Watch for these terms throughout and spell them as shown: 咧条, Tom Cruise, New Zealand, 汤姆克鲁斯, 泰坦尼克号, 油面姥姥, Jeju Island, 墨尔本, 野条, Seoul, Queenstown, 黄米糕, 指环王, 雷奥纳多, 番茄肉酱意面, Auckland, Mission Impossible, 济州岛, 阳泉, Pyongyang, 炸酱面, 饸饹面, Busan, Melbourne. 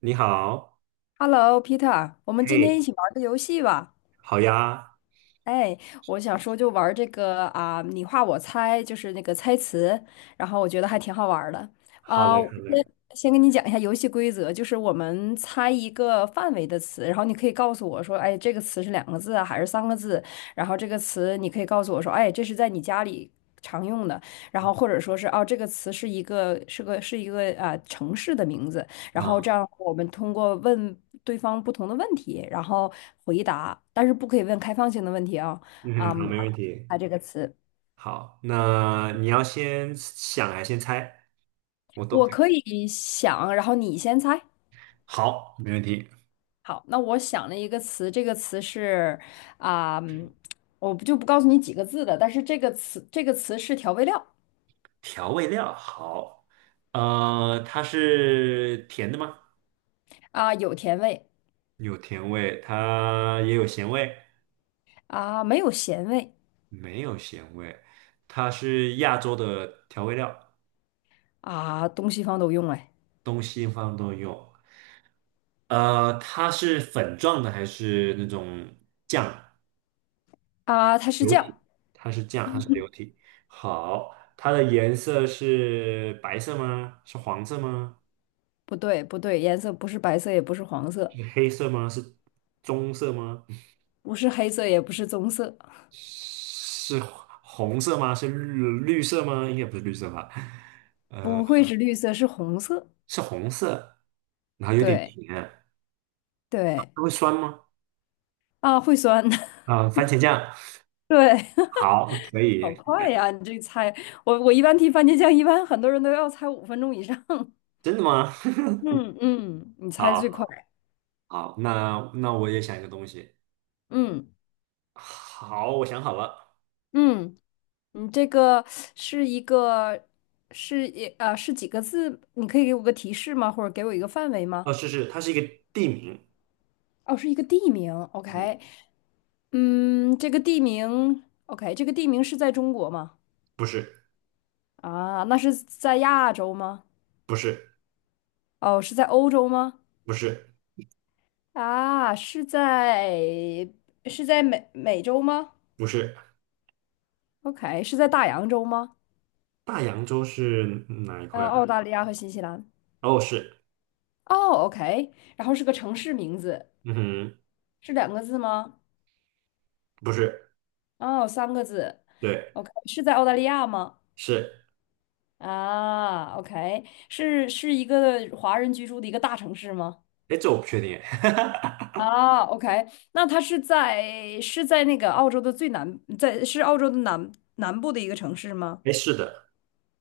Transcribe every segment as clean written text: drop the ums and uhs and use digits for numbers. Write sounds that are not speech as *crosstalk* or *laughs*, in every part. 你好，Hello,Peter,我们今天一嘿，起玩个游戏吧。好呀，哎，我想说就玩这个啊，你画我猜，就是那个猜词，然后我觉得还挺好玩儿的。好啊，嘞，我好先嘞，先跟你讲一下游戏规则，就是我们猜一个范围的词，然后你可以告诉我说，哎，这个词是两个字啊，还是三个字？然后这个词你可以告诉我说，哎，这是在你家里常用的，然后或者说是哦，这个词是一个是个是一个啊城市的名字。然后这啊，样我们通过问对方不同的问题，然后回答，但是不可以问开放性的问题啊。嗯，啊，嗯好，没然问后题。猜这个词，好，那你要先想还是先猜？我都我可以。可以想，然后你先猜。好，没问题。好，那我想了一个词，这个词是啊、嗯我不就不告诉你几个字的，但是这个词是调味料。调味料，好，它是甜的吗？有甜味。有甜味，它也有咸味，没有咸味。没有咸味。它是亚洲的调味料，东西方都用哎。东西方都有。它是粉状的还是那种酱？它是流酱，体，它是这样，它是流体。好，它的颜色是白色吗？是黄色吗？不对不对，颜色不是白色也不是黄色，是黑色吗？是棕色吗？不是黑色也不是棕色。是红色吗？是绿色吗？应该不是绿色吧？呃，不是绿色，是红色。是红色，然后有点对甜，对。它会酸吗？啊，会酸。*laughs* 啊、番茄酱，对，*laughs* 好，可好以，快呀！你这猜，我一般提番茄酱，一般很多人都要猜5分钟以上。*laughs* 真的吗？嗯嗯，你 *laughs* 猜好最快。好，那我也想一个东西。嗯好，我想好了。嗯，你这个是一个是一呃是几个字？你可以给我个提示吗？或者给我一个范围吗？哦，它是一个地名。哦，是一个地名。OK,嗯。嗯，这个地名，OK,这个地名是在中国吗？不是，啊，那是在亚洲吗？不是，哦，是在欧洲吗？不是，啊，是在是在美洲吗不是，？OK,是在大洋洲吗？大洋洲是哪一呃，块啊？澳大利亚和新西兰。哦，是，哦，OK,然后是个城市名字，嗯哼，是两个字吗？不是，哦，三个字。对，OK,是在澳大利亚吗？是，啊，OK,是一个华人居住的一个大城市吗？哎，这我不确定，哎，啊，OK,那它是在是在那个澳洲的最南，在是澳洲的南部的一个城市吗？*laughs* 哎，是的，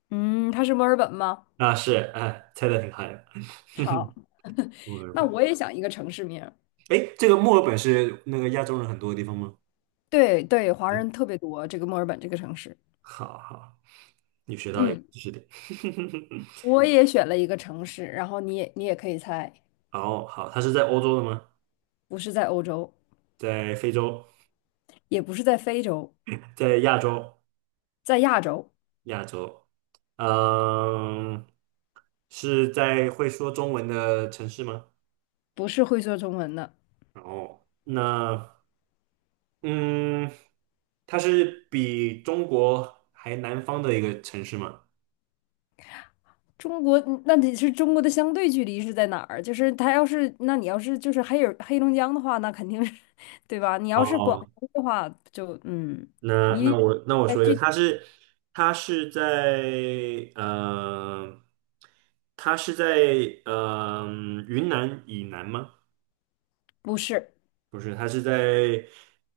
嗯，它是墨尔本吗？啊，是，哎，猜的挺好的，*laughs* 哼好，哼，墨尔那我本，也想一个城市名儿。哎，这个墨尔本是那个亚洲人很多的地方吗？对对，华嗯，人特别多，这个墨尔本这个城市。好好，你学到了一个嗯，知识点，*laughs* 我也选了一个城市，然后你也可以猜。哦，好，它是在欧洲的吗？不是在欧洲，在非洲，也不是在非洲，在亚洲，在亚洲，亚洲。嗯，是在会说中文的城市吗？不是会说中文的。然后，那嗯，它是比中国还南方的一个城市吗？中国，那得是中国的相对距离是在哪儿？就是它要是，那你要是就是黑龙江的话，那肯定是，*laughs* 对吧？你要是广哦，东的话，那你那我那我哎，说一个，这它是在它是在呃云南以南吗？不是，不是，它是在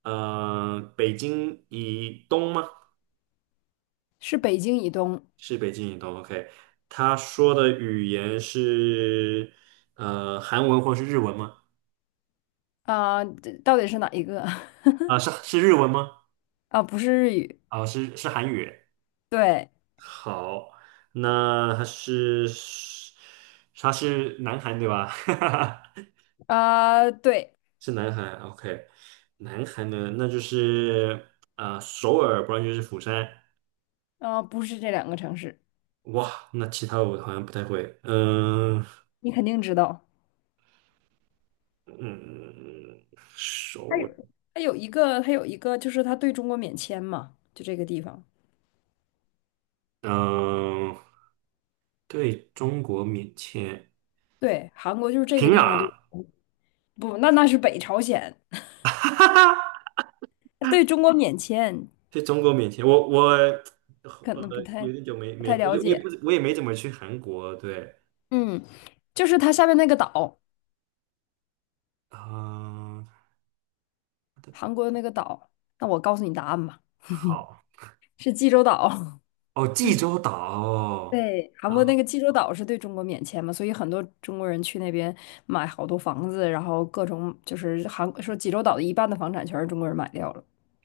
北京以东吗？是北京以东。是北京移动，OK。他说的语言是韩文或是日文吗？啊，这到底是哪一个？啊，*laughs* 是日文吗？啊，不是日语。啊，是韩语。对。好，那他是南韩对吧？啊，对。*laughs* 是南韩，OK。南韩呢，那就是啊、首尔，不然就是釜山。啊，不是这两个城市，哇，那其他我好像不太会。嗯、你肯定知道。嗯，它首有尔它有一个，就是它对中国免签嘛，就这个地方。嗯、对中国免签。对，韩国就是这平个地方对，壤不，那那是北朝鲜，它对中国免签，在中国面前，我可能不太有点久没没我了我也解。不我也没怎么去韩国，对，嗯，就是它下面那个岛，啊、它的韩国的那个岛。那我告诉你答案吧，好是济州岛。哦，济州岛哦，对，韩啊，国那个济州岛是对中国免签嘛，所以很多中国人去那边买好多房子，然后各种就是韩说济州岛的一半的房产全是中国人买掉了。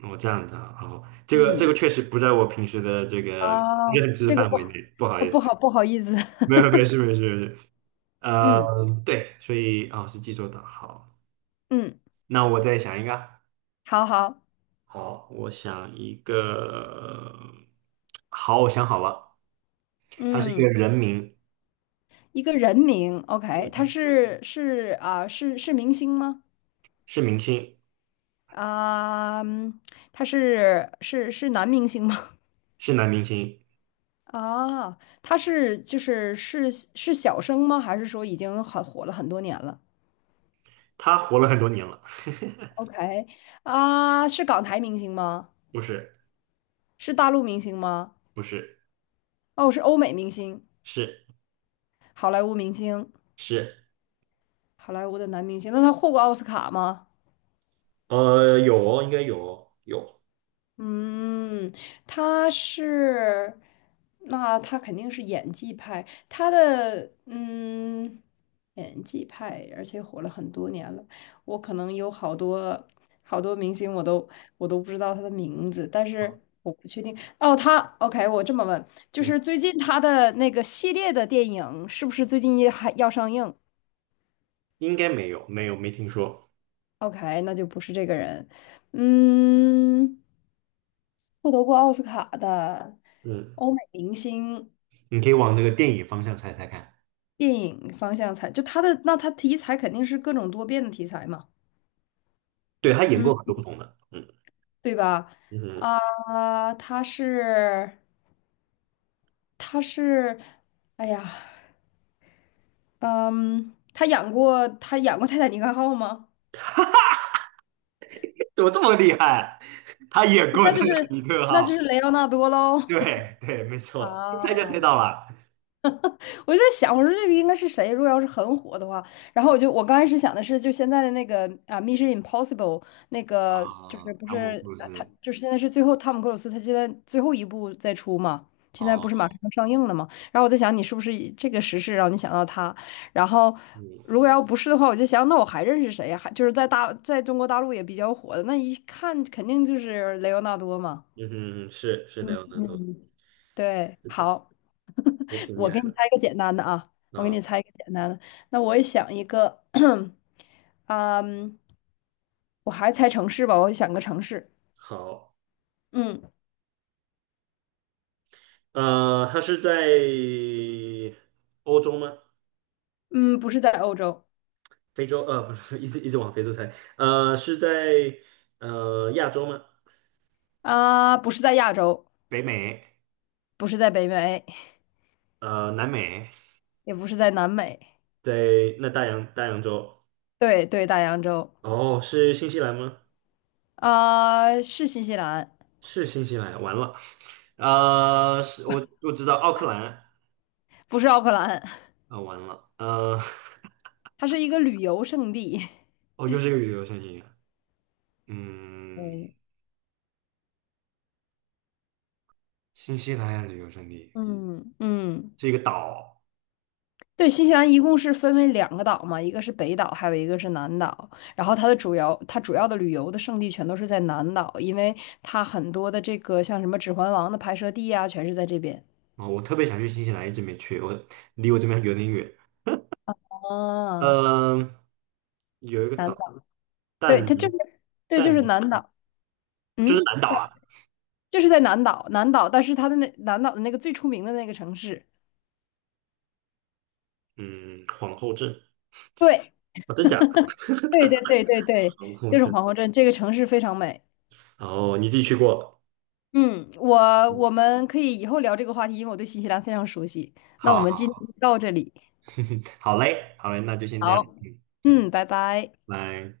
我这样的哦，这个嗯。确实不在我平时的这个 *laughs* 啊，认知这个范不围内，好，不好意思，不好意思。没 *laughs* 事没事没事，呃，嗯对，所以哦是济州岛，好，嗯，那我再想一个，好好。好，我想一个，好，我想好了，它是一个嗯，人名。一个人名，OK,他嗯是明星吗？是明星，啊、嗯他是男明星吗？是男明星，啊，他是是小生吗？还是说已经很火了很多年了他活了很多年了。？OK,啊，是港台明星吗？不是，是大陆明星吗？不是，哦，是欧美明星，是好莱坞明星，是，好莱坞的男明星。那他获过奥斯卡吗？呃，有哦，应该有哦，有。嗯，他是，那他肯定是演技派，他的嗯，演技派，而且火了很多年了。我可能有好多明星，我都不知道他的名字，但是我不确定。哦，他 OK,我这么问，就嗯，是最近他的那个系列的电影是不是最近也还要上映应该没有，没有，没听说。？OK,那就不是这个人。嗯，获得过奥斯卡的嗯，欧美明星。你可以往那个电影方向猜猜看。电影方向才，就他的，那他题材肯定是各种多变的题材嘛，对，他演嗯，过很多不同的。嗯对吧？嗯，啊、他是，他是，哎呀，嗯，他演过，他演过《泰坦尼克号》吗？怎么这么厉害？*laughs* 他演 *laughs* 过那的就是，《尼克号》。雷奥纳多喽。对对，没 *laughs* 错，一猜就猜啊。到了。我就在想，我说这个应该是谁？如果要是很火的话，然后我刚开始想的是，就现在的那个啊，《Mission Impossible》那个就是啊，不汤是姆·克鲁啊他斯。就是现在是最后汤姆克鲁斯他现在最后一部在出嘛，现在不是马哦，上要上映了嘛？然后我在想，你是不是以这个时事让你想到他？然后如嗯果要不是的话，我就想，那我还认识谁呀？还就是在中国大陆也比较火的，那一看肯定就是雷欧纳多嘛。嗯哼，是的，嗯有难度，嗯，对，是的，好。也挺厉我给害你的。猜一个简单的啊，我给啊，你猜一个简单的。那我也想一个，*clears throat* 嗯，我还猜城市吧，我想个城市。好。嗯它是在欧洲吗？嗯，不是在欧洲。非洲？不是，*laughs* 一直一直往非洲猜。是在亚洲吗？啊，不是在亚洲，北美，不是在北美，南美，也不是在南美，对，那大洋洲？对对，大洋洲。哦，是新西兰吗？啊，是新西兰，是新西兰，完了。是我知道奥克兰，不是奥克兰。啊、完了，*laughs* 它是一个旅游胜地。*laughs* 哦，又是一个旅游胜地，嗯，嗯，新西兰旅游胜地嗯嗯，是一个岛对，新西兰一共是分为2个岛嘛，一个是北岛，还有一个是南岛。然后它的主要，它主要的旅游的胜地全都是在南岛，因为它很多的这个像什么《指环王》的拍摄地啊，全是在这边。啊、我特别想去新西兰，一直没去，离我这边有点远。啊。嗯，有一个南岛，岛，对，它但就尼是，对，就但是尼南岛，就是嗯，南岛啊，就是在南岛，南岛，但是它的那南岛的那个最出名的那个城市，嗯，皇后镇对，哦，真假的？对对对对对，皇后就是镇，皇后镇，这个城市非常美。哦，你自己去过了嗯，我嗯，我们可以以后聊这个话题，因为我对新西兰非常熟悉。那我好们今好 天就到这里。*laughs* 好嘞，好嘞，那就先这样，好，嗯，嗯，拜拜。拜。